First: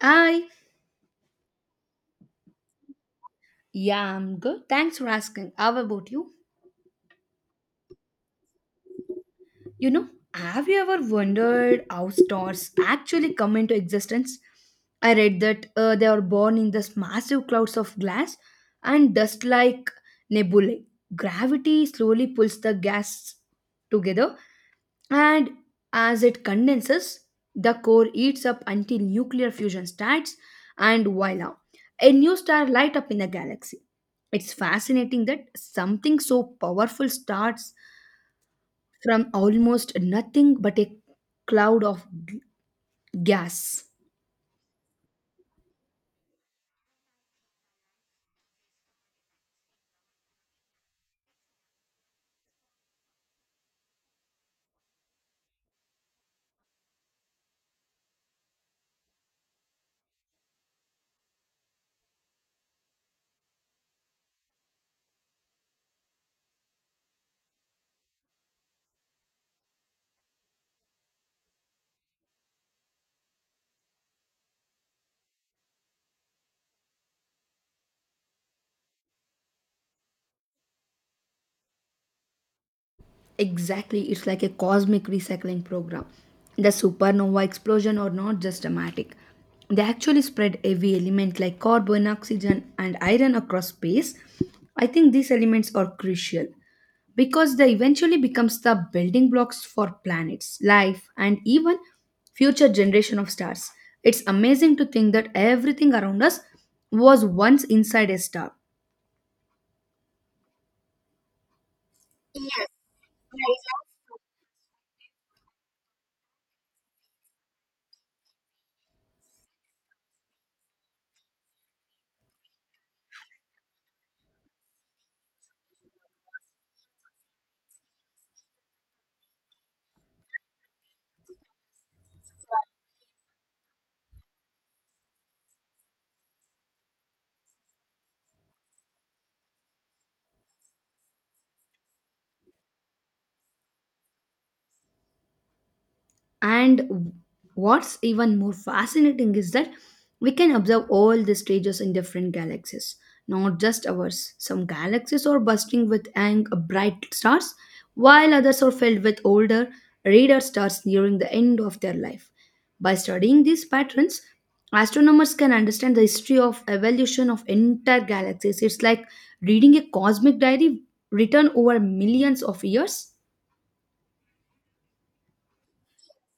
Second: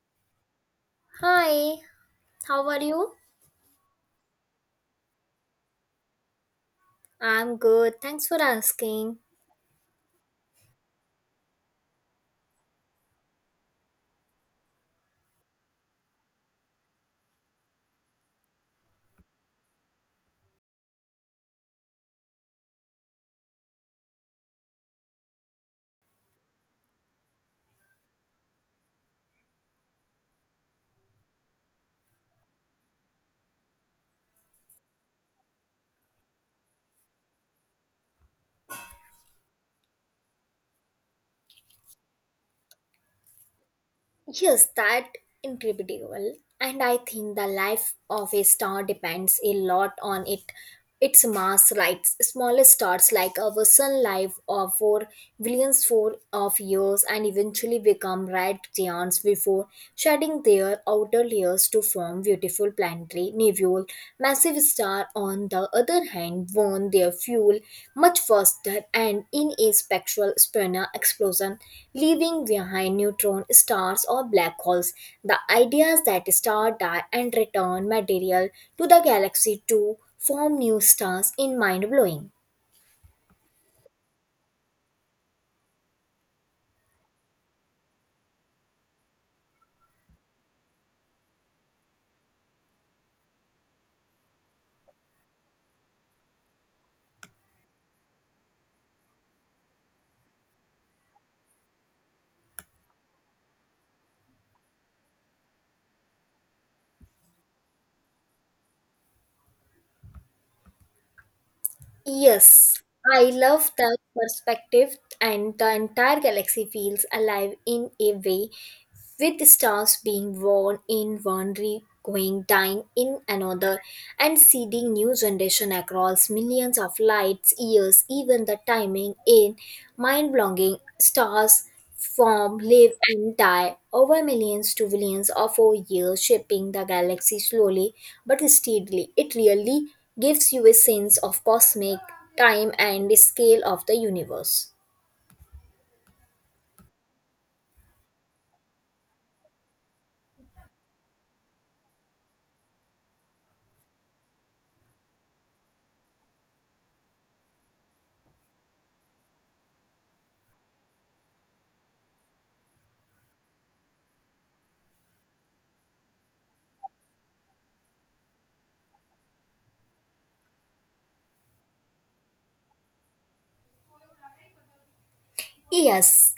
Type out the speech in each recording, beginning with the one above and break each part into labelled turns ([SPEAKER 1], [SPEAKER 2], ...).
[SPEAKER 1] I,
[SPEAKER 2] Hi, how are you?
[SPEAKER 1] yeah, I'm good. Thanks for asking. How about you?
[SPEAKER 2] I'm good, thanks for asking.
[SPEAKER 1] Have you ever wondered how stars actually come into existence? I read that they are born in these massive clouds of glass and dust like nebulae. Gravity slowly pulls the gas together, and as it condenses, the core heats up until nuclear fusion starts, and voila, a new star light up in the galaxy. It's fascinating that something so powerful starts from almost nothing but a cloud of g- gas.
[SPEAKER 2] Yes, that incredible. And I think the life of a star depends a lot on it. Its mass lights smaller stars like our sun live or for billions for of years and eventually become red giants before shedding their outer layers to form beautiful planetary nebulae. Massive stars, on the other hand, burn their fuel much faster and in a spectral spinner explosion, leaving behind neutron stars or black holes. The idea is that stars die and return material to the galaxy too form new stars in mind blowing.
[SPEAKER 1] Exactly, it's like a cosmic recycling program. The supernova explosion are not just dramatic. They actually spread heavy elements like carbon, oxygen, and iron across space. I think these elements are crucial because they eventually becomes the building blocks for planets, life, and even future generation of stars. It's amazing to think that everything around us was once inside a star.
[SPEAKER 2] Yes, I love that perspective, and the entire galaxy feels alive in a way, with stars being born in one re going dying in another and seeding new generation across millions of lights years even the timing in mind blowing stars form, live, and die over millions to billions of our years, shaping the galaxy slowly but steadily. It really gives you a sense of cosmic time and the scale of the universe.
[SPEAKER 1] And what's even more fascinating is that we can observe all the stages in different galaxies, not just ours. Some galaxies are bursting with young, bright stars, while others are filled with older, rarer stars nearing the end of their life. By studying these patterns, astronomers can understand the history of evolution of entire galaxies. It's like reading a cosmic diary written over millions of years.
[SPEAKER 2] Yes,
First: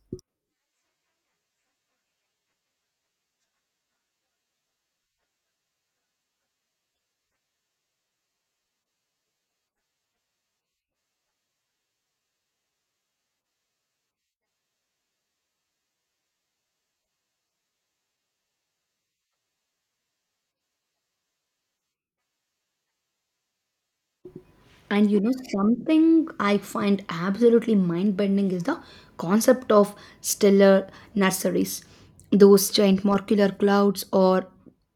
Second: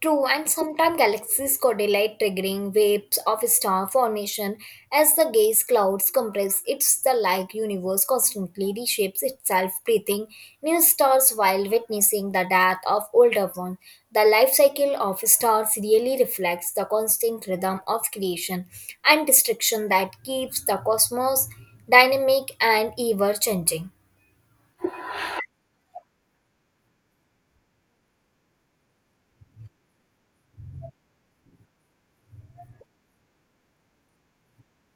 [SPEAKER 2] true, and sometimes galaxies collide, triggering waves of star formation as the gas clouds compress. It's the like universe constantly reshapes itself, breathing new stars while witnessing the death of older ones. The life cycle of stars really reflects the constant rhythm of creation and destruction that keeps the cosmos dynamic and ever changing.
[SPEAKER 1] And something I find absolutely mind bending is the concept of stellar nurseries. Those giant molecular clouds are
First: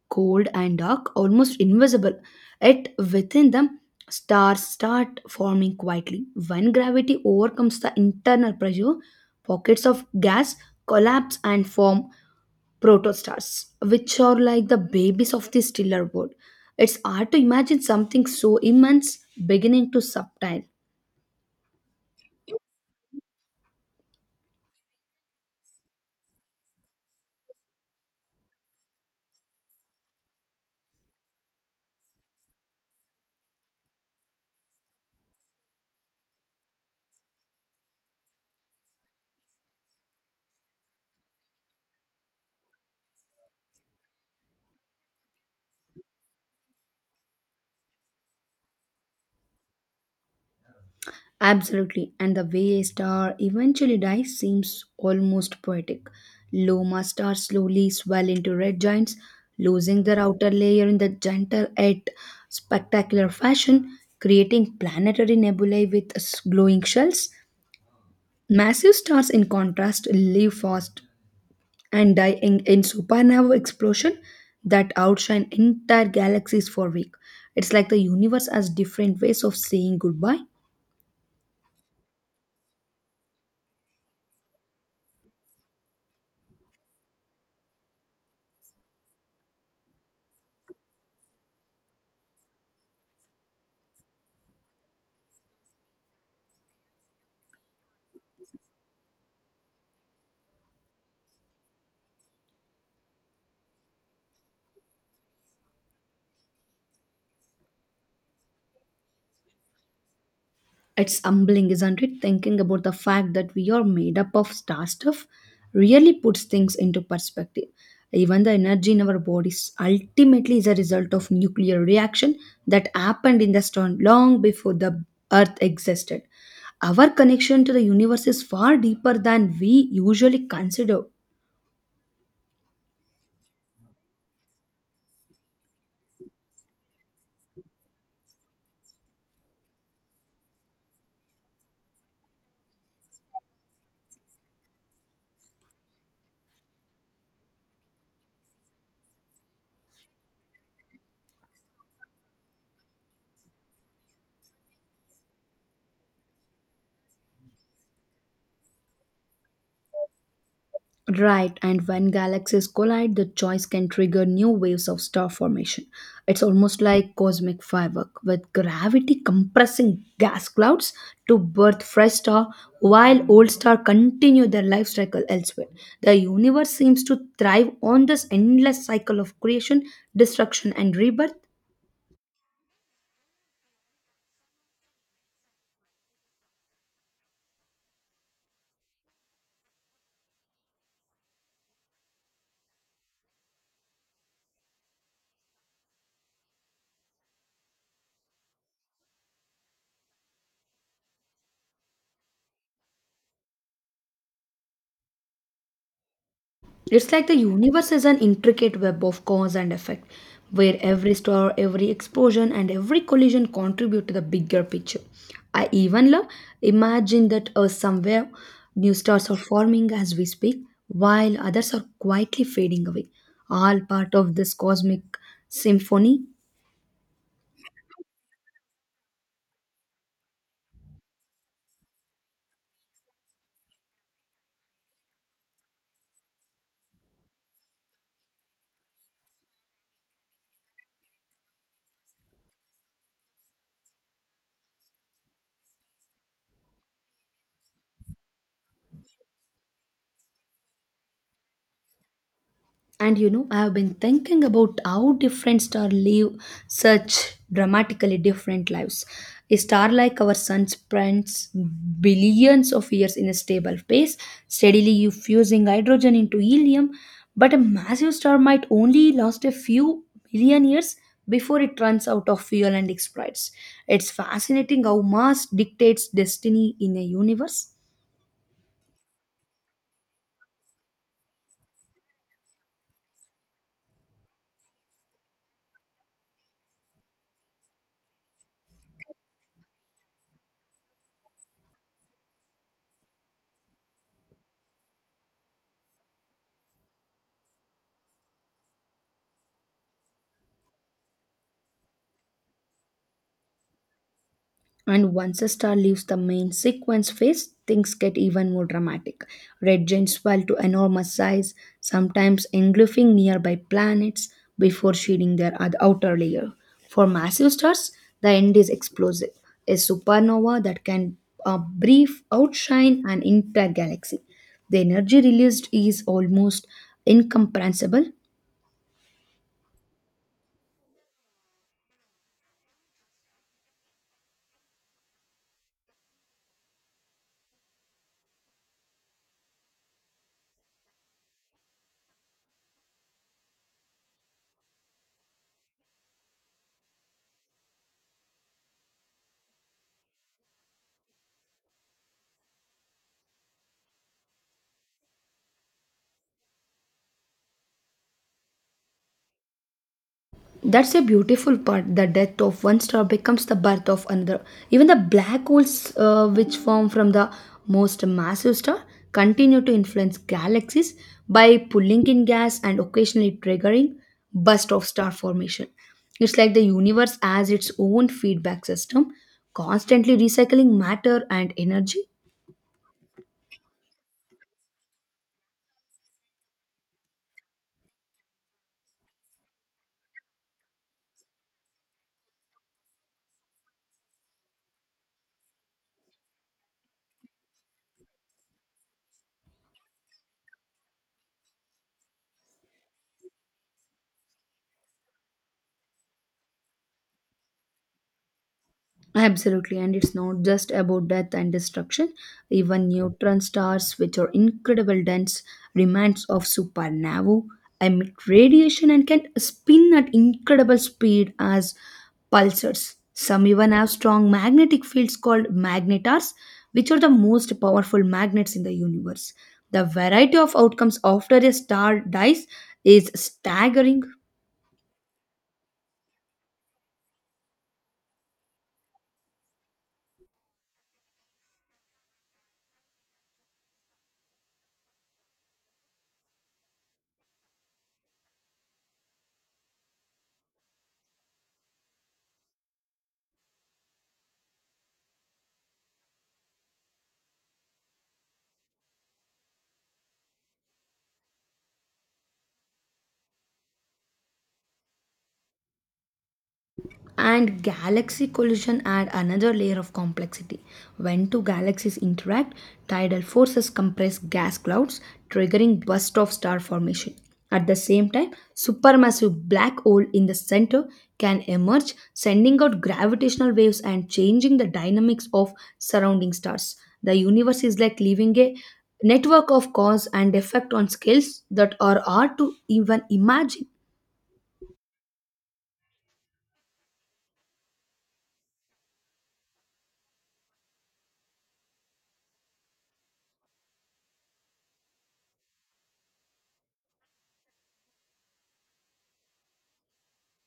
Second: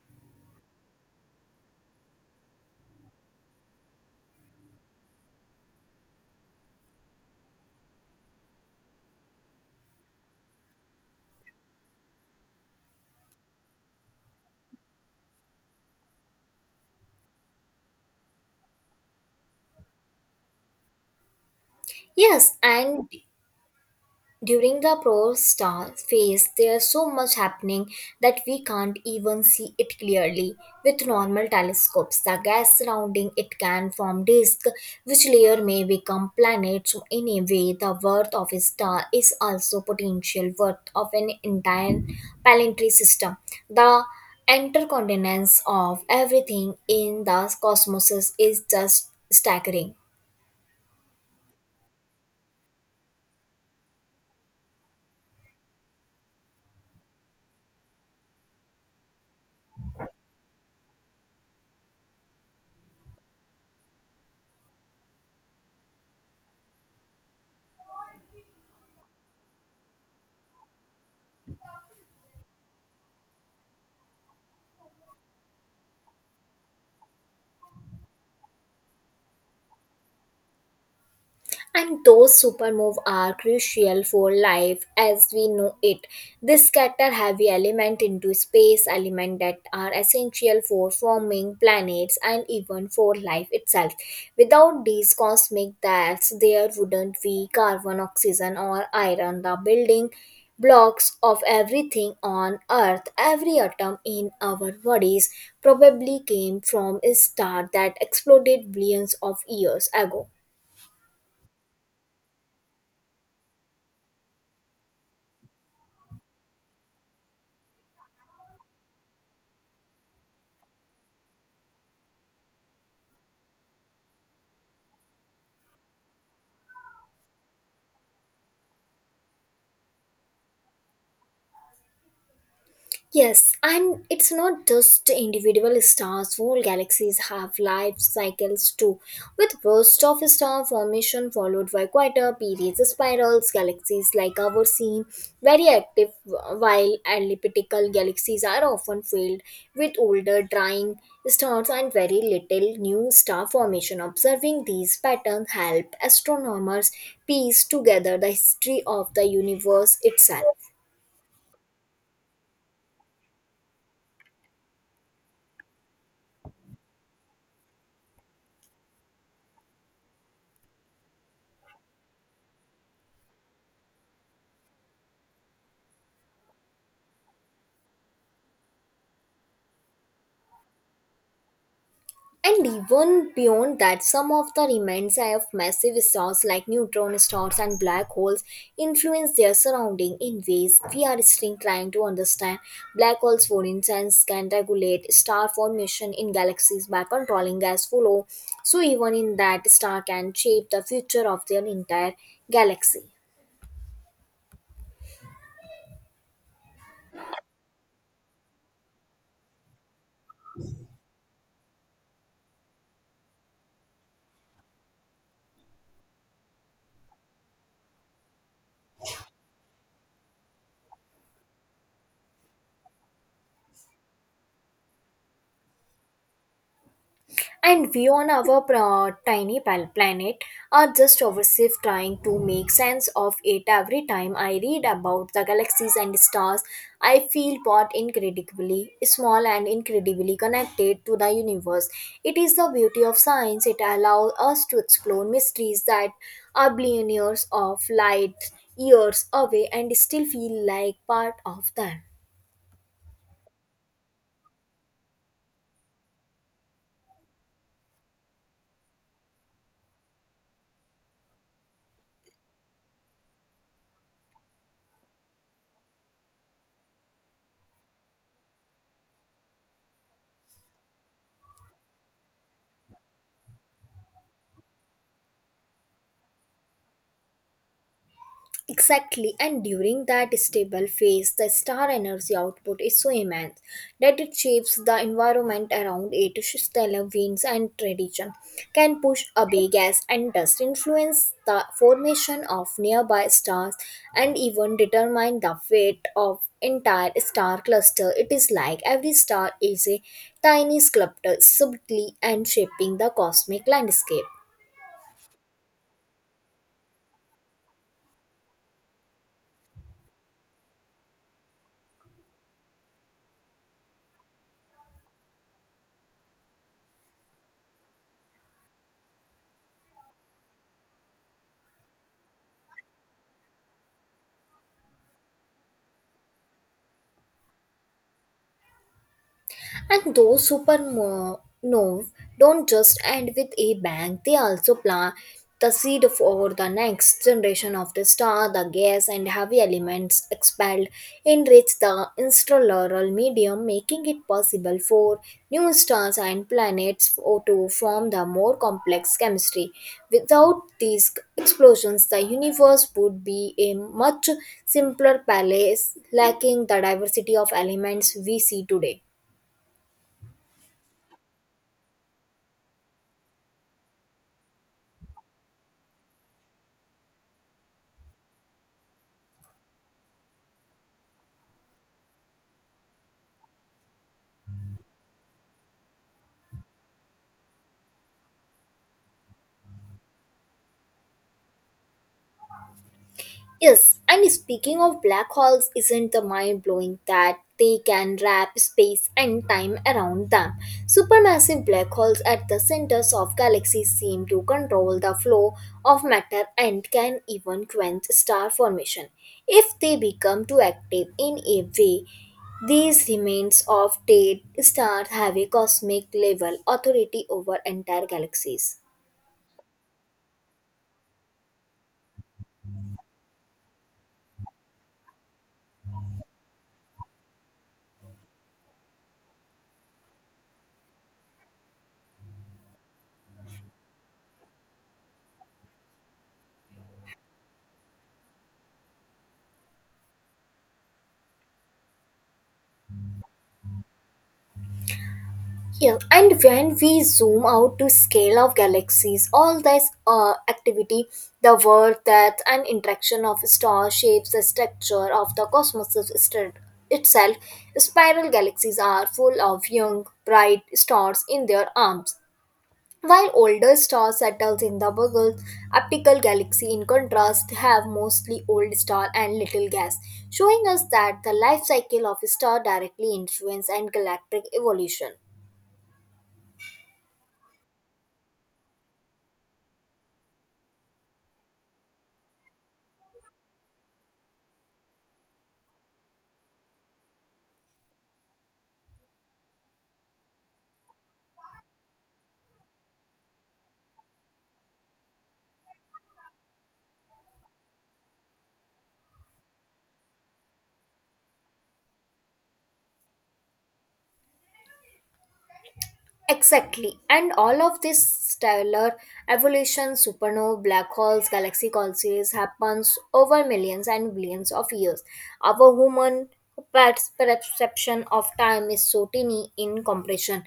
[SPEAKER 1] cold and dark, almost invisible. Yet within them, stars start forming quietly. When gravity overcomes the internal pressure, pockets of gas collapse and form protostars, which are like the babies of the stiller world. It's hard to imagine something so immense beginning to subtile.
[SPEAKER 2] Yes, and during the pro star phase, there's so much happening that we can't even see it clearly with normal telescopes. The gas surrounding it can form disk, which layer may become planets. So in a way, the worth of a star is also potential worth of an entire planetary system. The intercontinence of everything in the cosmos is just staggering.
[SPEAKER 1] Absolutely, and the way a star eventually dies seems almost poetic. Loma stars slowly swell into red giants, losing their outer layer in the gentle yet spectacular fashion, creating planetary nebulae with glowing shells. Massive stars, in contrast, live fast and die in supernova explosion that outshine entire galaxies for week. It's like the universe has different ways of saying goodbye.
[SPEAKER 2] And those supermove are crucial for life as we know it. They scatter heavy element into space, element that are essential for forming planets and even for life itself. Without these cosmic deaths, there wouldn't be carbon, oxygen, or iron. The building blocks of everything on earth every atom in our bodies probably came from a star that exploded billions of years ago.
[SPEAKER 1] It's humbling, isn't it? Thinking about the fact that we are made up of star stuff really puts things into perspective. Even the energy in our bodies ultimately is a result of nuclear reaction that happened in the storm long before the Earth existed. Our connection to the universe is far deeper than we usually consider.
[SPEAKER 2] Yes, and it's not just individual stars, whole galaxies have life cycles too, with bursts of star formation followed by quieter periods. Spirals galaxies like ours seem very active, while elliptical galaxies are often filled with older, drying stars and very little new star formation. Observing these patterns help astronomers piece together the history of the universe itself.
[SPEAKER 1] Right, and when galaxies collide, the choice can trigger new waves of star formation. It's almost like cosmic firework, with gravity compressing gas clouds to birth fresh star while old star continue their life cycle elsewhere. The universe seems to thrive on this endless cycle of creation, destruction, and rebirth.
[SPEAKER 2] And even beyond that, some of the remains of massive stars like neutron stars and black holes influence their surrounding in ways we are still trying to understand. Black holes, for instance, can regulate star formation in galaxies by controlling gas flow, so even in that, star can shape the future of their entire galaxy.
[SPEAKER 1] It's like the universe is an intricate web of cause and effect, where every star, every explosion, and every collision contribute to the bigger picture. I even love imagine that somewhere new stars are forming as we speak, while others are quietly fading away, all part of this cosmic symphony.
[SPEAKER 2] And we on our tiny planet are just obsessive trying to make sense of it every time I read about the galaxies and stars I feel both incredibly small and incredibly connected to the universe. It is the beauty of science, it allows us to explore mysteries that are billions of light years away and still feel like part of them.
[SPEAKER 1] And I have been thinking about how different stars live such dramatically different lives. A star like our sun spends billions of years in a stable phase, steadily fusing hydrogen into helium, but a massive star might only last a few billion years before it runs out of fuel and explodes. It's fascinating how mass dictates destiny in a universe.
[SPEAKER 2] Exactly, and during that stable phase, the star energy output is so immense that it shapes the environment around it. Stellar winds and radiation can push away gas and dust, influence the formation of nearby stars, and even determine the fate of entire star cluster. It is like every star is a tiny sculptor, subtly and shaping the cosmic landscape.
[SPEAKER 1] And once a star leaves the main sequence phase, things get even more dramatic. Red giants swell to enormous size, sometimes engulfing nearby planets before shedding their outer layer. For massive stars, the end is explosive, a supernova that can brief outshine an entire galaxy. The energy released is almost incomprehensible.
[SPEAKER 2] And those supernova don't just end with a bang, they also plant the seed for the next generation of the star. The gas and heavy elements expelled enrich the interstellar medium, making it possible for new stars and planets or to form the more complex chemistry. Without these explosions, the universe would be a much simpler palace lacking the diversity of elements we see today.
[SPEAKER 1] That's a beautiful part. The death of one star becomes the birth of another. Even the black holes, which form from the most massive star, continue to influence galaxies by pulling in gas and occasionally triggering burst of star formation. It's like the universe has its own feedback system, constantly recycling matter and energy.
[SPEAKER 2] Yes, and speaking of black holes, isn't the mind blowing that they can wrap space and time around them? Supermassive black holes at the centers of galaxies seem to control the flow of matter and can even quench star formation if they become too active in a way. These remains of dead stars have a cosmic level authority over entire galaxies.
[SPEAKER 1] Absolutely, and it's not just about death and destruction. Even neutron stars, which are incredible dense remnants of supernovae, emit radiation and can spin at incredible speed as pulsars. Some even have strong magnetic fields called magnetars, which are the most powerful magnets in the universe. The variety of outcomes after a star dies is staggering.
[SPEAKER 2] Yeah, and when we zoom out to scale of galaxies, all this activity, the work that and interaction of stars shapes the structure of the cosmos itself. Spiral galaxies are full of young, bright stars in their arms, while older stars settle in the bugle. Optical galaxy, in contrast, have mostly old star and little gas, showing us that the life cycle of a star directly influence and galactic evolution.
[SPEAKER 1] And galaxy collision add another layer of complexity. When two galaxies interact, tidal forces compress gas clouds, triggering burst of star formation. At the same time, supermassive black hole in the center can emerge, sending out gravitational waves and changing the dynamics of surrounding stars. The universe is like living a network of cause and effect on scales that are hard to even imagine.
[SPEAKER 2] Exactly. And all of this stellar evolution, supernova, black holes, galaxy collapses happens over millions and billions of years. Our human perception of time is so tiny in comparison.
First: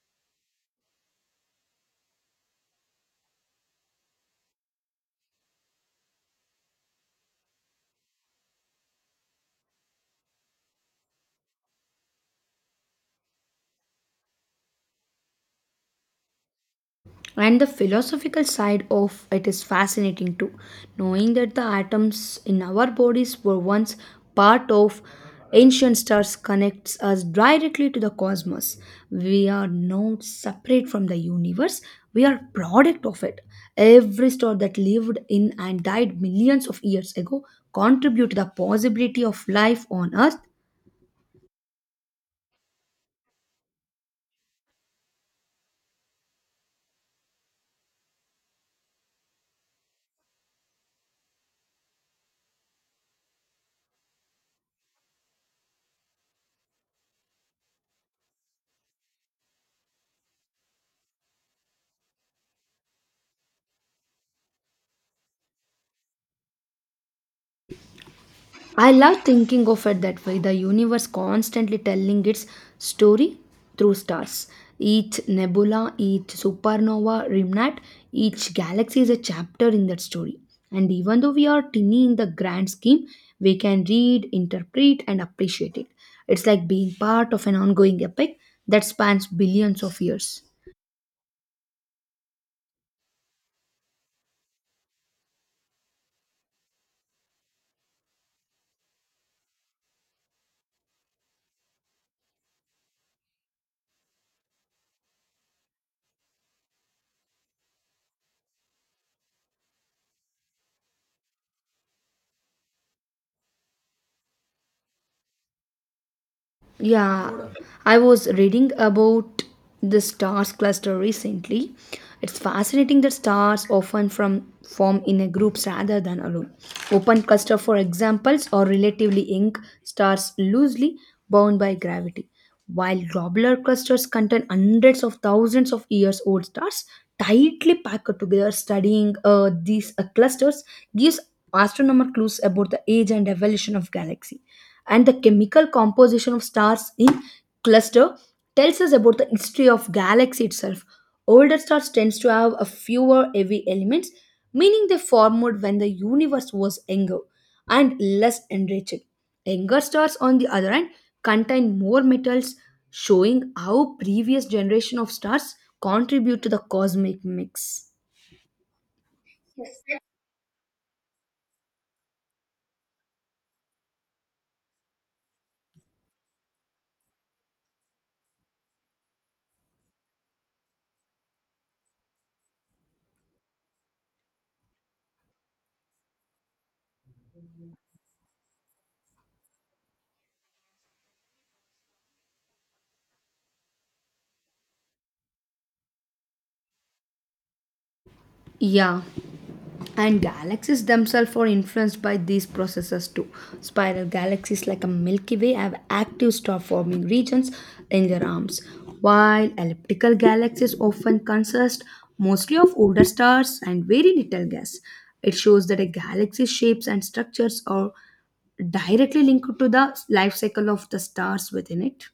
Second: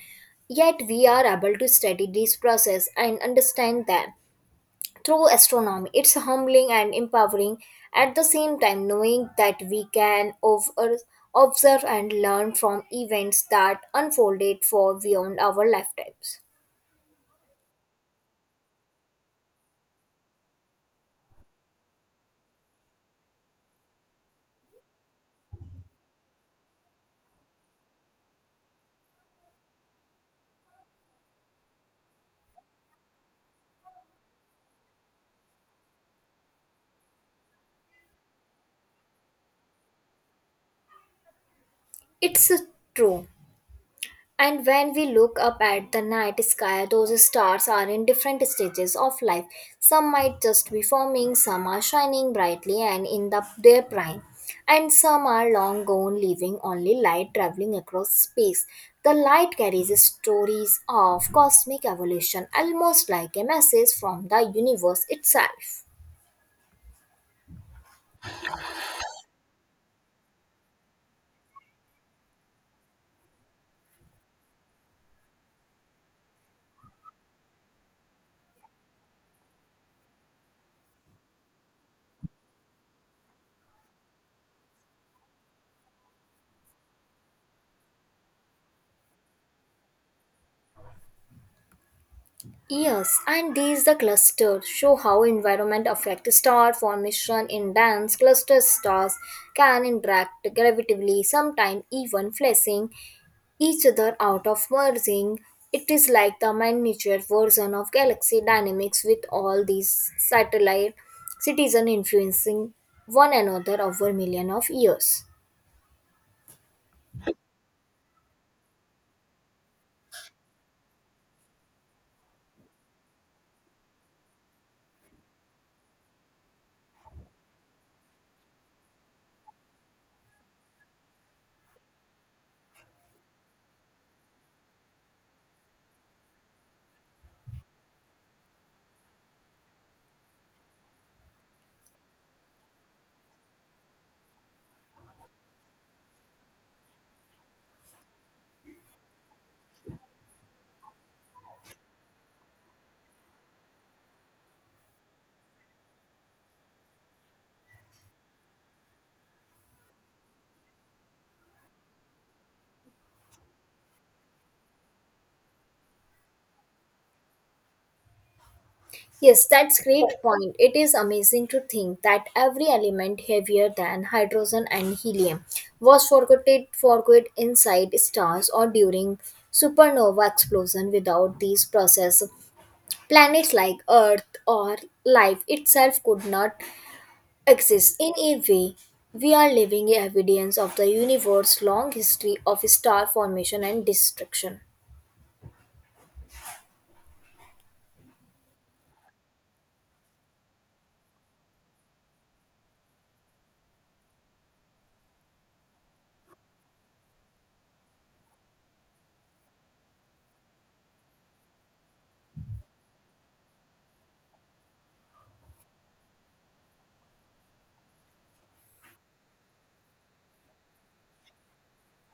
[SPEAKER 2] Yet we are able to study these process and understand them through astronomy. It's humbling and empowering at the same time, knowing that we can observe and learn from events that unfolded for beyond our lifetimes.
[SPEAKER 1] And the philosophical side of it is fascinating too, knowing that the atoms in our bodies were once part of ancient stars connects us directly to the cosmos. We are not separate from the universe, we are product of it. Every star that lived in and died millions of years ago contribute to the possibility of life on earth.
[SPEAKER 2] It's true. And when we look up at the night sky, those stars are in different stages of life. Some might just be forming, some are shining brightly and in their prime, and some are long gone, leaving only light traveling across space. The light carries stories of cosmic evolution, almost like a message from the universe itself.
[SPEAKER 1] I love thinking of it that way. The universe constantly telling its story through stars. Each nebula, each supernova, remnant, each galaxy is a chapter in that story. And even though we are tiny in the grand scheme, we can read, interpret, and appreciate it. It's like being part of an ongoing epic that spans billions of years.
[SPEAKER 2] Yes, and these the clusters show how environment affect star formation in dense cluster stars can interact gravitatively, sometimes even fleshing each other out of merging. It is like the miniature version of galaxy dynamics with all these satellite citizen influencing one another over millions of years.
[SPEAKER 1] Yeah, I was reading about the stars cluster recently. It's fascinating that stars often from form in a groups rather than alone. Open cluster, for examples, or relatively young stars loosely bound by gravity, while globular clusters contain hundreds of thousands of years old stars tightly packed together. Studying these clusters gives astronomers clues about the age and evolution of galaxy, and the chemical composition of stars in cluster tells us about the history of galaxy itself. Older stars tends to have a fewer heavy elements, meaning they formed when the universe was younger and less enriched. Younger stars, on the other hand, contain more metals, showing how previous generation of stars contribute to the cosmic mix.
[SPEAKER 2] Yes, that's great point. It is amazing to think that every element heavier than hydrogen and helium was forgotten forgot inside stars or during supernova explosion. Without these processes, planets like Earth or life itself could not exist. In a way, we are living evidence of the universe's long history of star formation and destruction.
[SPEAKER 1] Yeah, and galaxies themselves are influenced by these processes too. Spiral galaxies like a Milky Way have active star forming regions in their arms, while elliptical galaxies often consist mostly of older stars and very little gas. It shows that a galaxy's shapes and structures are directly linked to the life cycle of the stars within it.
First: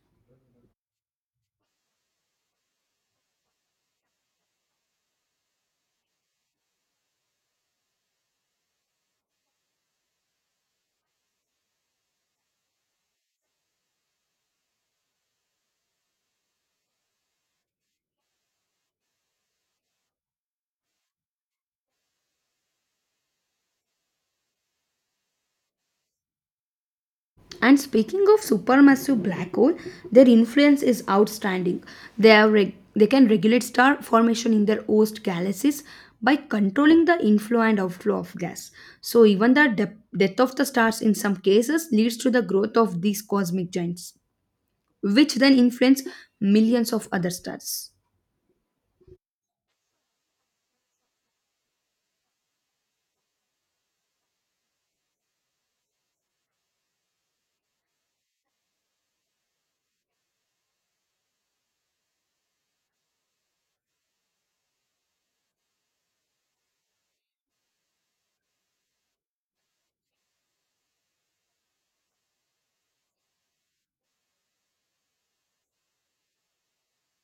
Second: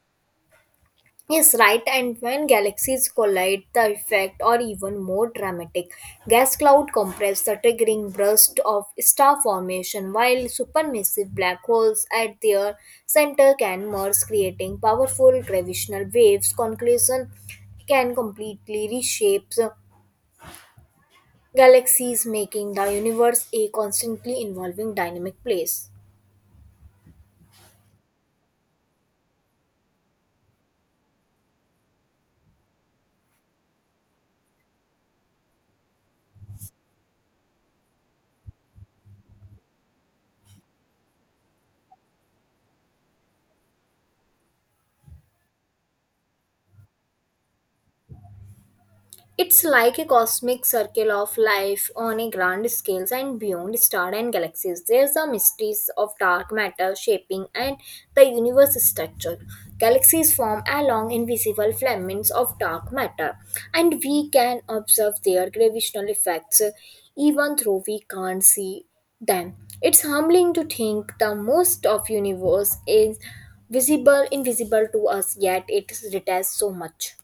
[SPEAKER 2] Yes, right. And when galaxies collide, the effect are even more dramatic. Gas cloud compress the triggering burst of star formation, while supermassive black holes at their center can merge, creating powerful gravitational waves. Conclusion can completely reshape the galaxies, making the universe a constantly evolving dynamic place.
[SPEAKER 1] And speaking of supermassive black hole, their influence is outstanding. They can regulate star formation in their host galaxies by controlling the inflow and outflow of gas. So even the death of the stars in some cases leads to the growth of these cosmic giants, which then influence millions of other stars.
[SPEAKER 2] It's like a cosmic circle of life on a grand scale and beyond stars and galaxies. There's the mysteries of dark matter shaping and the universe structure. Galaxies form along invisible filaments of dark matter, and we can observe their gravitational effects even though we can't see them. It's humbling to think the most of universe is visible invisible to us yet it retains so much.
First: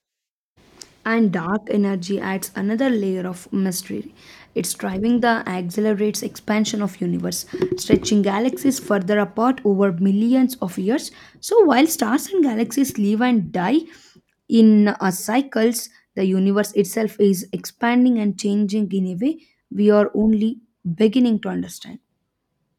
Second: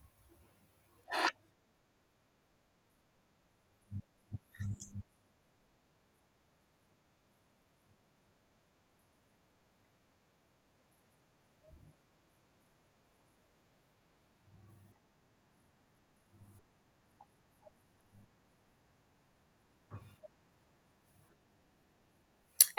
[SPEAKER 1] And dark energy adds another layer of mystery. Its driving the accelerates expansion of universe, stretching galaxies further apart over millions of years. So while stars and galaxies live and die in cycles, the universe itself is expanding and changing in a way we are only beginning to understand.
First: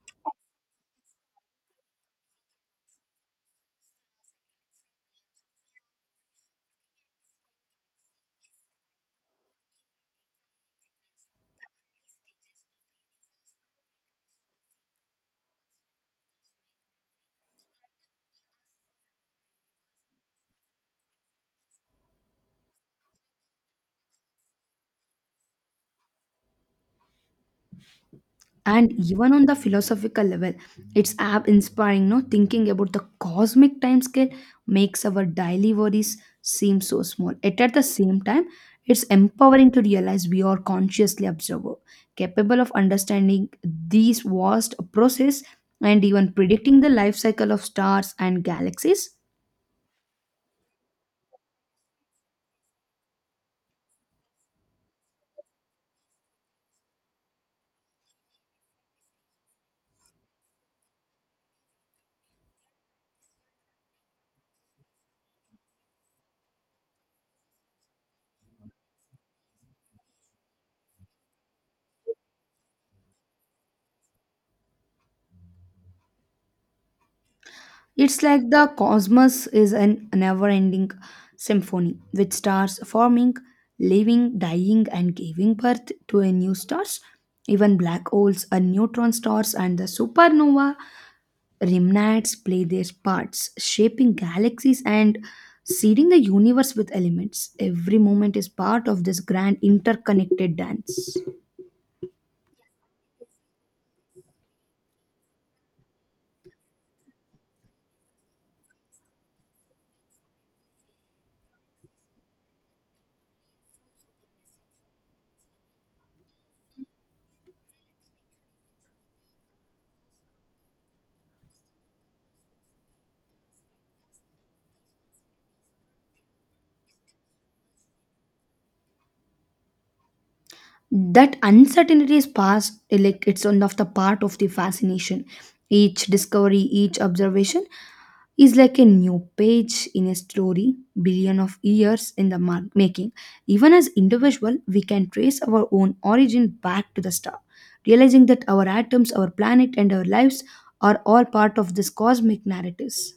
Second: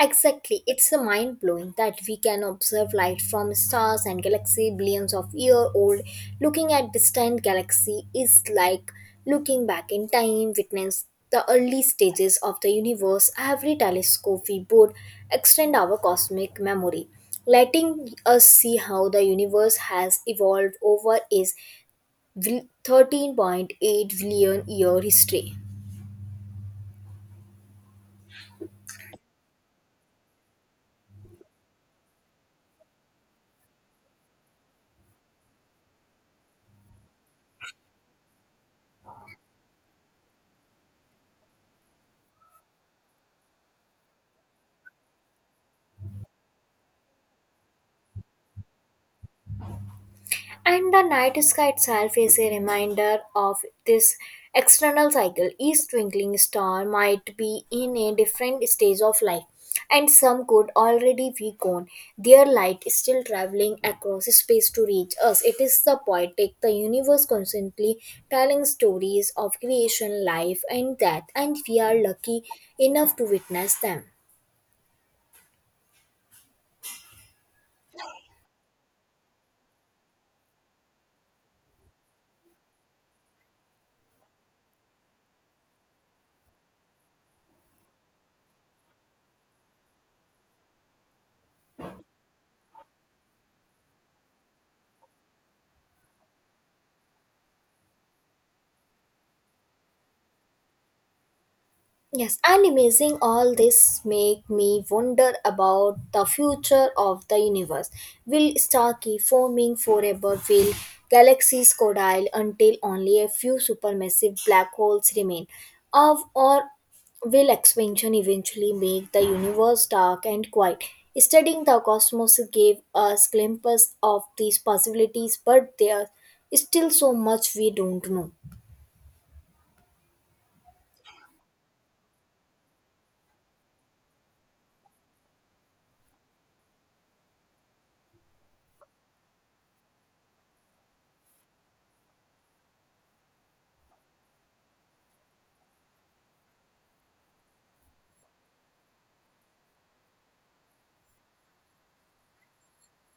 [SPEAKER 2] Exactly, it's a mind blowing that we can observe light from stars and galaxy billions of year old. Looking at distant galaxy is like looking back in time, witness the early stages of the universe. Every telescope we board extend our cosmic memory, letting us see how the universe has evolved over its 13.8 billion year history.
[SPEAKER 1] And even on the philosophical level, it's app inspiring no thinking about the cosmic time scale makes our daily worries seem so small, yet at the same time it's empowering to realize we are consciously observer capable of understanding these vast process and even predicting the life cycle of stars and galaxies.
[SPEAKER 2] And the night sky itself is a reminder of this external cycle. Each twinkling star might be in a different stage of life, and some could already be gone. Their light is still traveling across space to reach us. It is the poetic, the universe constantly telling stories of creation, life, and death, and we are lucky enough to witness them.
[SPEAKER 1] It's like the cosmos is an never ending symphony with stars forming, living, dying, and giving birth to a new stars. Even black holes and neutron stars and the supernova remnants play their parts, shaping galaxies and seeding the universe with elements. Every moment is part of this grand interconnected dance.
[SPEAKER 2] Yes, and amazing all this make me wonder about the future of the universe. Will star keep forming forever? Will galaxies collide until only a few supermassive black holes remain? Of or will expansion eventually make the universe dark and quiet? Studying the cosmos gave us glimpses of these possibilities, but there's still so much we don't know.
[SPEAKER 1] That uncertainty is past like it's one of the part of the fascination. Each discovery, each observation is like a new page in a story billion of years in the making. Even as individual we can trace our own origin back to the star, realizing that our atoms, our planet, and our lives are all part of this cosmic narratives.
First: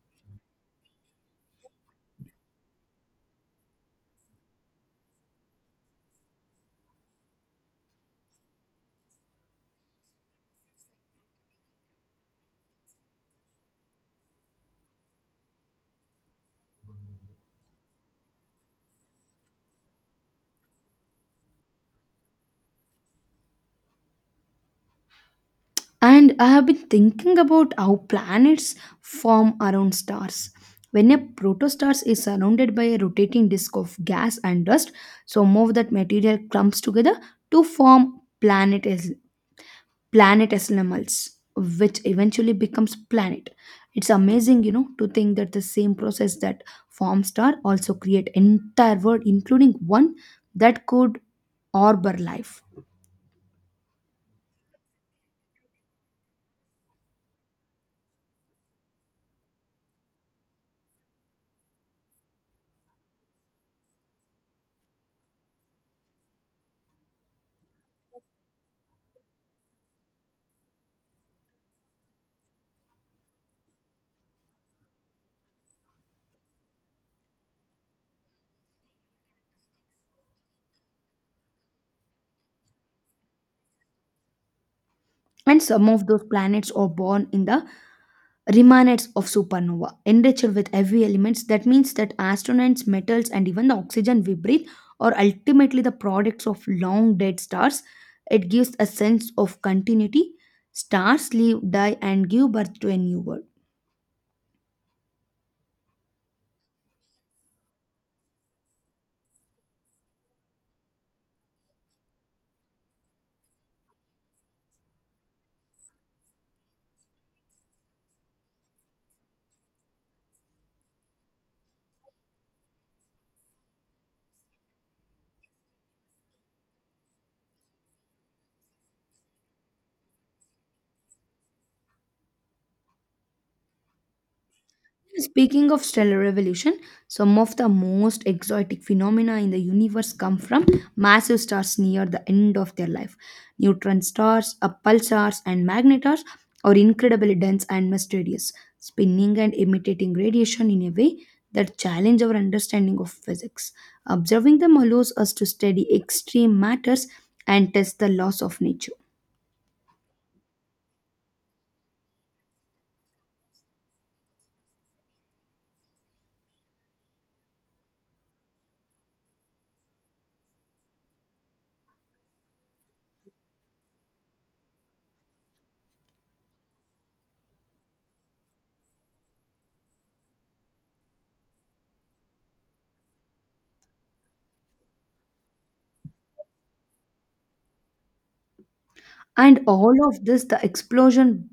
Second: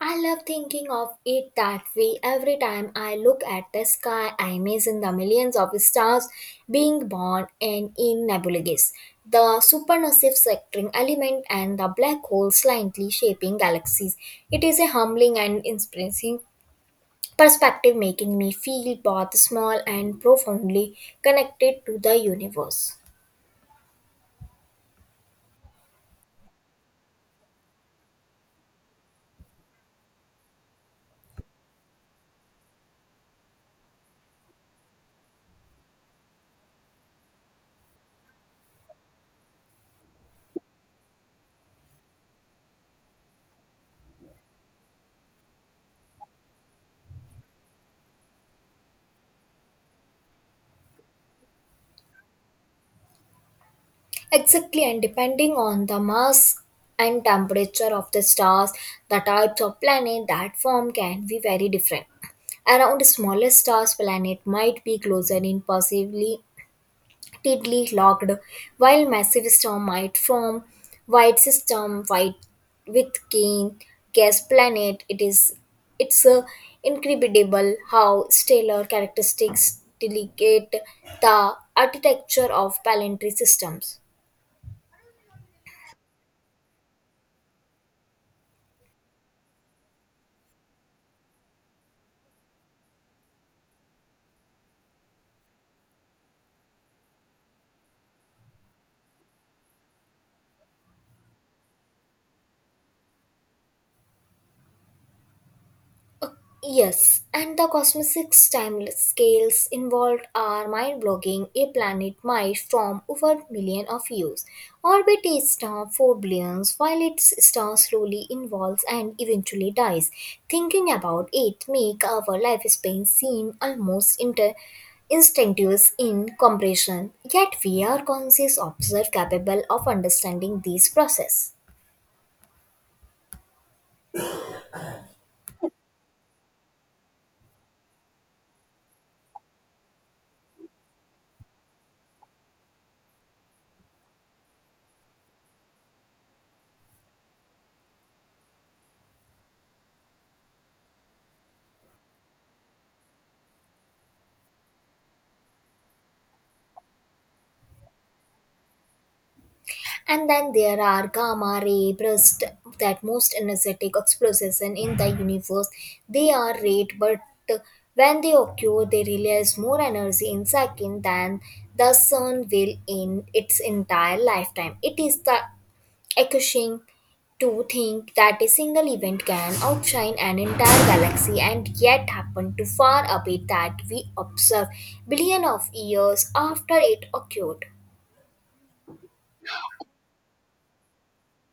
[SPEAKER 2] I love thinking of it that way. Every time I look at the sky, I imagine the millions of stars being born and in nebulae, the supermassive sectoring element, and the black holes slightly shaping galaxies. It is a humbling and inspiring perspective, making me feel both small and profoundly connected to the universe.
[SPEAKER 1] And I have been thinking about how planets form around stars. When a protostar is surrounded by a rotating disk of gas and dust, some of that material clumps together to form planetesimals, which eventually becomes planet. It's amazing to think that the same process that forms star also create entire world, including one that could harbor life.
[SPEAKER 2] Exactly, and depending on the mass and temperature of the stars, the types of planet that form can be very different. Around smaller stars, planet might be closer in possibly tidally locked, while massive star might form white system white with keen gas planet. It is it's incredible how stellar characteristics delegate the architecture of planetary systems.
[SPEAKER 1] And some of those planets are born in the remnants of supernova enriched with heavy elements. That means that astronauts metals and even the oxygen we breathe are ultimately the products of long dead stars. It gives a sense of continuity. Stars live, die, and give birth to a new world.
[SPEAKER 2] Yes, and the cosmic time scales involved are mind-blowing. A planet might form over million of years, orbit a star for billions, while its star slowly evolves and eventually dies. Thinking about it make our lifespan seem almost instinctives in comparison. Yet we are conscious observers capable of understanding these process.
[SPEAKER 1] Speaking of stellar revolution, some of the most exotic phenomena in the universe come from massive stars near the end of their life. Neutron stars, pulsars, and magnetars are incredibly dense and mysterious, spinning and emitting radiation in a way that challenge our understanding of physics. Observing them allows us to study extreme matters and test the laws of nature.
[SPEAKER 2] And then there are gamma ray bursts, that most energetic explosion in the universe. They are rare, but when they occur, they release more energy in second than the sun will in its entire lifetime. It is the accusing to think that a single event can outshine an entire galaxy and yet happen to far away that we observe billion of years after it occurred.
[SPEAKER 1] And all of this, the explosion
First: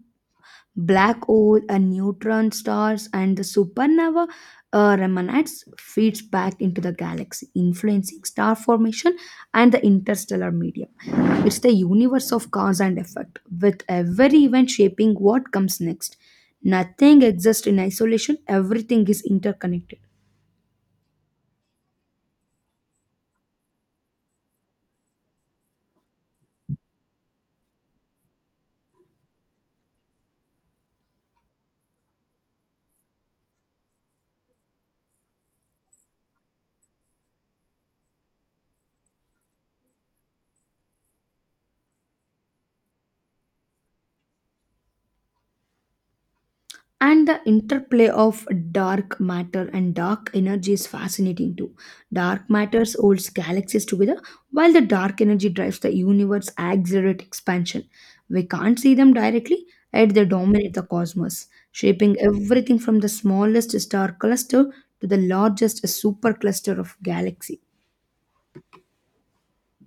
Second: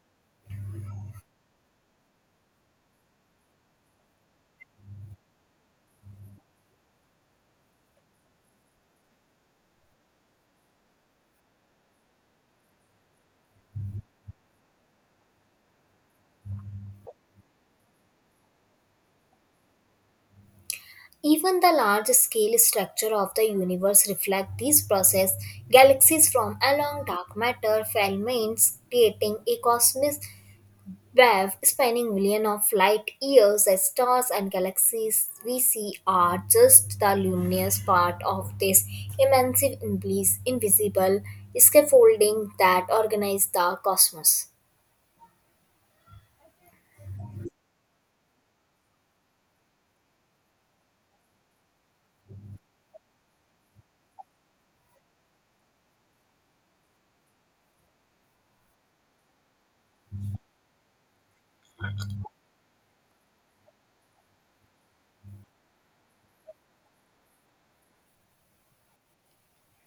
[SPEAKER 1] black hole and neutron stars and the supernova remnants feeds back into the galaxy influencing star formation and the interstellar medium. It's the universe of cause and effect with every event shaping what comes next. Nothing exists in isolation, everything is interconnected.
[SPEAKER 2] Even the large scale structure of the universe reflects this process. Galaxies form along dark matter filaments, creating a cosmic web spanning millions of light years as stars and galaxies we see are just the luminous part of this immense invisible scaffolding that organizes the cosmos.
[SPEAKER 1] And the interplay of dark matter and dark energy is fascinating too. Dark matter holds galaxies together while the dark energy drives the universe accelerate expansion. We can't see them directly, yet they dominate the cosmos, shaping everything from the smallest star cluster to the largest supercluster of galaxy.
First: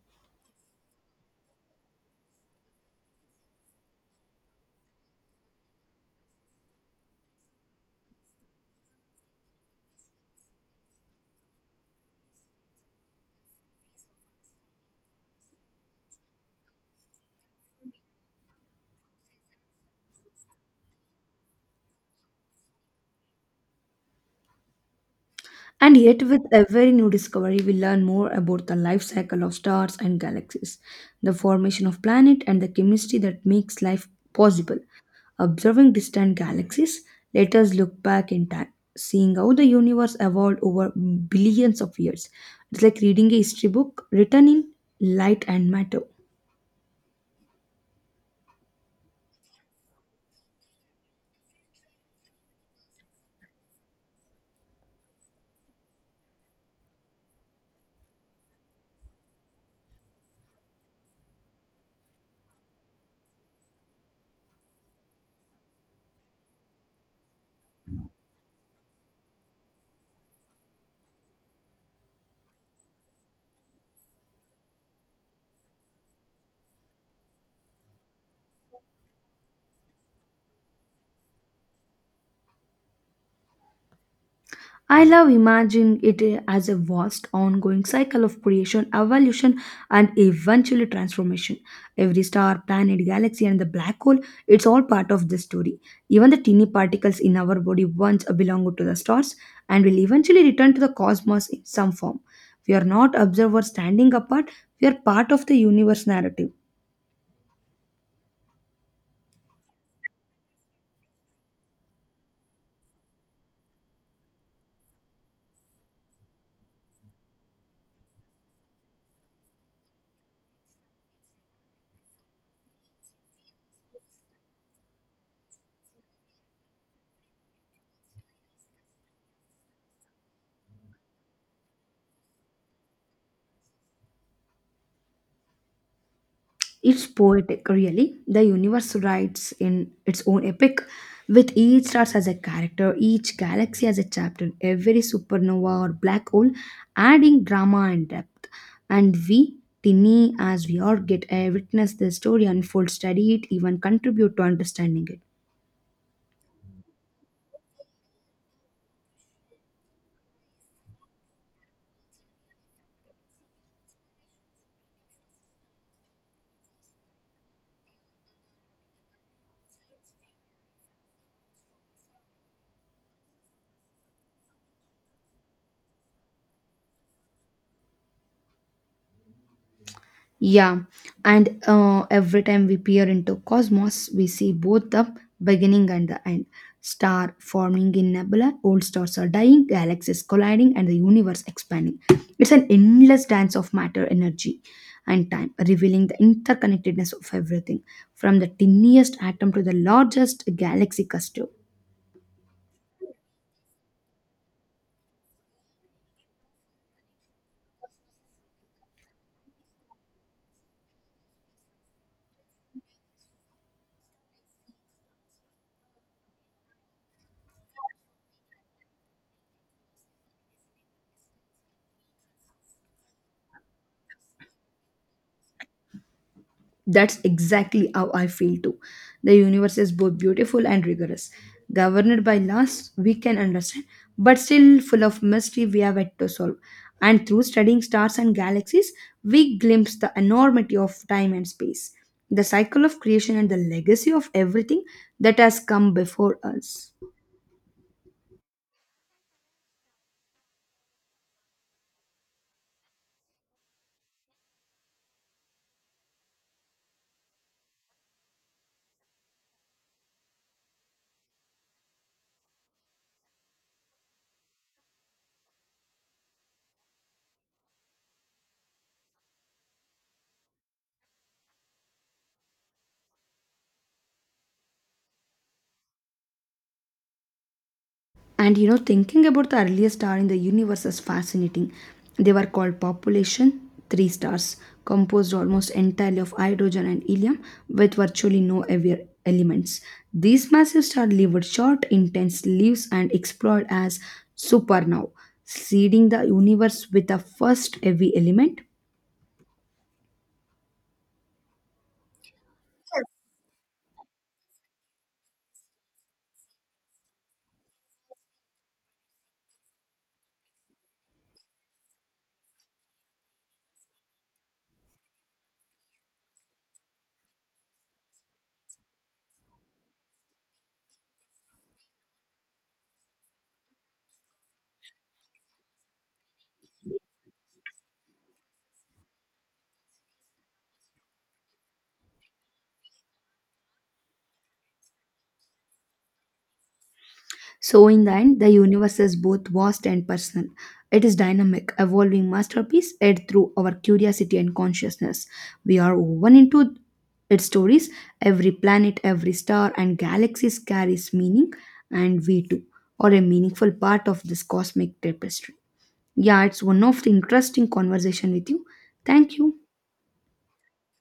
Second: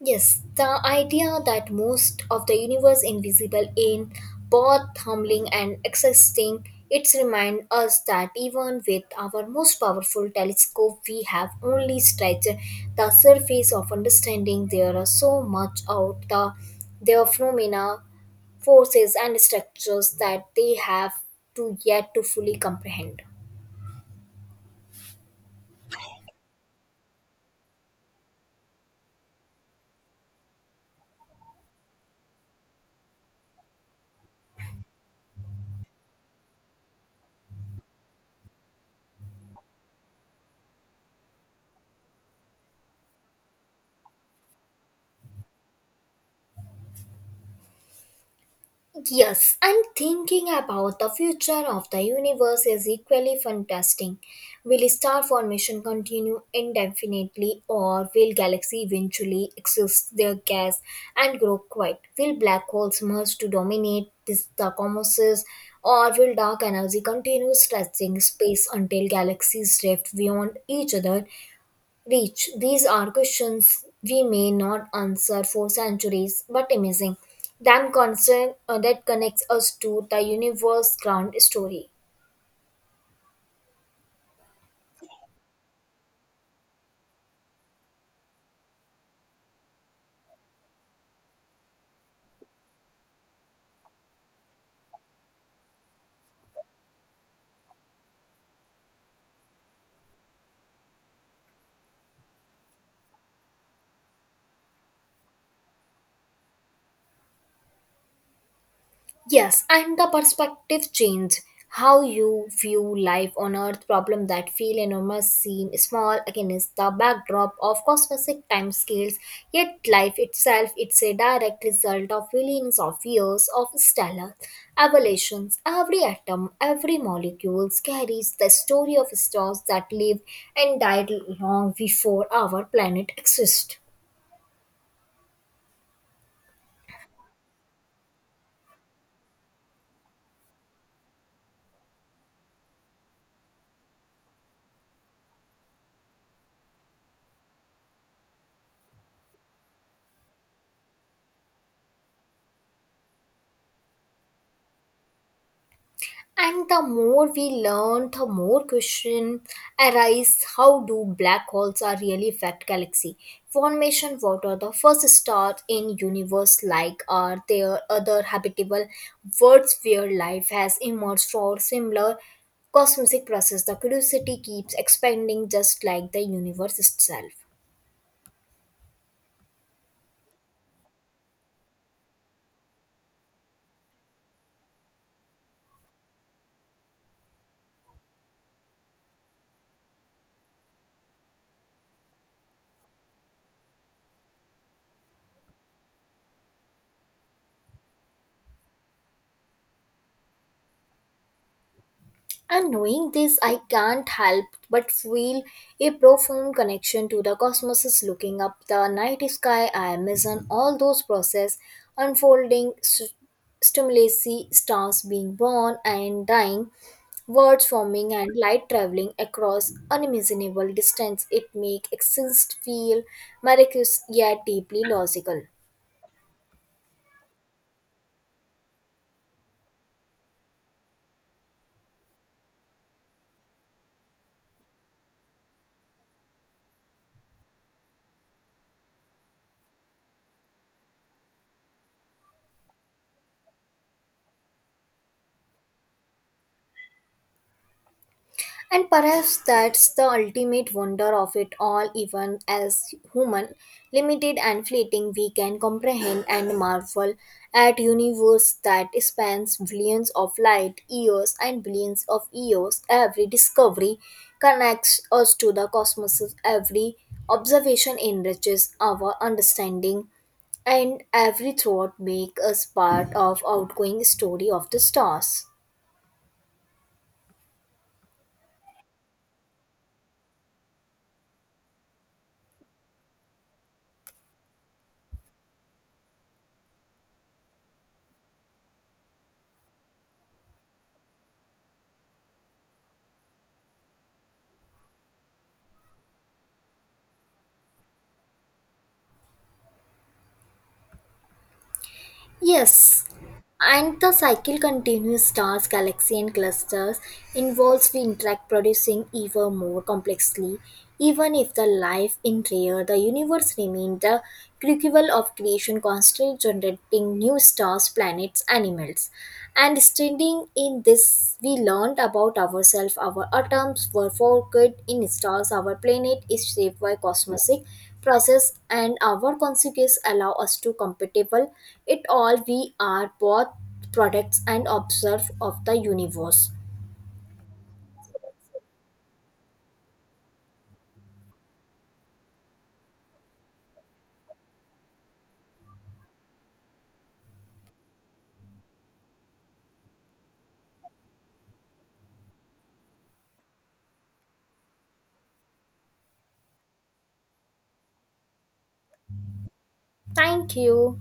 [SPEAKER 2] Yes, the idea that most of the universe invisible in both humbling and exhausting, it's remind us that even with our most powerful telescope, we have only stretched the surface of understanding. There are so much out the their phenomena, forces and structures that they have to yet to fully comprehend.
[SPEAKER 1] And yet, with every new discovery, we learn more about the life cycle of stars and galaxies, the formation of planets, and the chemistry that makes life possible. Observing distant galaxies, let us look back in time, seeing how the universe evolved over billions of years. It's like reading a history book written in light and matter.
[SPEAKER 2] Yes, and thinking about the future of the universe is equally fantastic. Will star formation continue indefinitely, or will galaxies eventually exhaust their gas and grow quiet? Will black holes merge to dominate this, the cosmos, or will dark energy continue stretching space until galaxies drift beyond each other reach. These are questions we may not answer for centuries, but amazing. Them concern that connects us to the universe ground story.
[SPEAKER 1] I love imagining it as a vast ongoing cycle of creation, evolution, and eventually transformation. Every star, planet, galaxy, and the black hole, it's all part of this story. Even the tiny particles in our body once belonged to the stars and will eventually return to the cosmos in some form. We are not observers standing apart, we are part of the universe narrative.
[SPEAKER 2] Yes, and the perspective change how you view life on earth problem that feel enormous seem small against the backdrop of cosmic time scales yet life itself it's a direct result of billions of years of stellar evolutions every atom every molecule carries the story of stars that lived and died long before our planet exists.
[SPEAKER 1] It's poetic, really. The universe writes in its own epic, with each star as a character, each galaxy as a chapter, every supernova or black hole adding drama and depth. And we, tiny as we are, get a witness the story unfold, study it, even contribute to understanding it.
[SPEAKER 2] And the more we learn, the more question arise how do black holes are really affect galaxy formation? What are the first stars in universe like? Are there other habitable worlds where life has emerged for similar cosmic process? The curiosity keeps expanding just like the universe itself.
[SPEAKER 1] Yeah, and every time we peer into cosmos, we see both the beginning and the end. Star forming in nebula, old stars are dying, galaxies colliding, and the universe expanding. It's an endless dance of matter, energy, and time, revealing the interconnectedness of everything, from the tiniest atom to the largest galaxy cluster.
[SPEAKER 2] And knowing this, I can't help but feel a profound connection to the cosmos is looking up the night sky. I imagine all those process unfolding, stimulacy, stars being born and dying, words forming and light traveling across unimaginable distance. It makes existence feel miraculous yet deeply logical.
[SPEAKER 1] That's exactly how I feel too. The universe is both beautiful and rigorous, governed by laws we can understand, but still full of mystery we have yet to solve. And through studying stars and galaxies, we glimpse the enormity of time and space, the cycle of creation, and the legacy of everything that has come before us.
[SPEAKER 2] And perhaps that's the ultimate wonder of it all, even as human, limited and fleeting, we can comprehend and marvel at universe that spans billions of light years and billions of years. Every discovery connects us to the cosmos. Every observation enriches our understanding and every thought makes us part of outgoing story of the stars.
[SPEAKER 1] And you know, thinking about the earliest star in the universe is fascinating. They were called population three stars, composed almost entirely of hydrogen and helium, with virtually no heavier elements. These massive stars lived short, intense lives and explored as supernovae, seeding the universe with the first heavy element.
[SPEAKER 2] Yes, and the cycle continues stars, galaxies, and clusters involves we interact, producing even more complexly. Even if the life in rare, the universe remains the crucible of creation, constantly generating new stars, planets, animals. And standing in this, we learned about ourselves. Our atoms were forged in stars. Our planet is shaped by cosmic process and our consequences allow us to compatible it all we are both products and observe of the universe.
[SPEAKER 1] So, in the end, the universe is both vast and personal. It is dynamic, evolving masterpiece aired through our curiosity and consciousness. We are woven into its stories. Every planet, every star, and galaxies carries meaning, and we too are a meaningful part of this cosmic tapestry. Yeah, it's one of the interesting conversation with you. Thank you.
[SPEAKER 2] Thank you.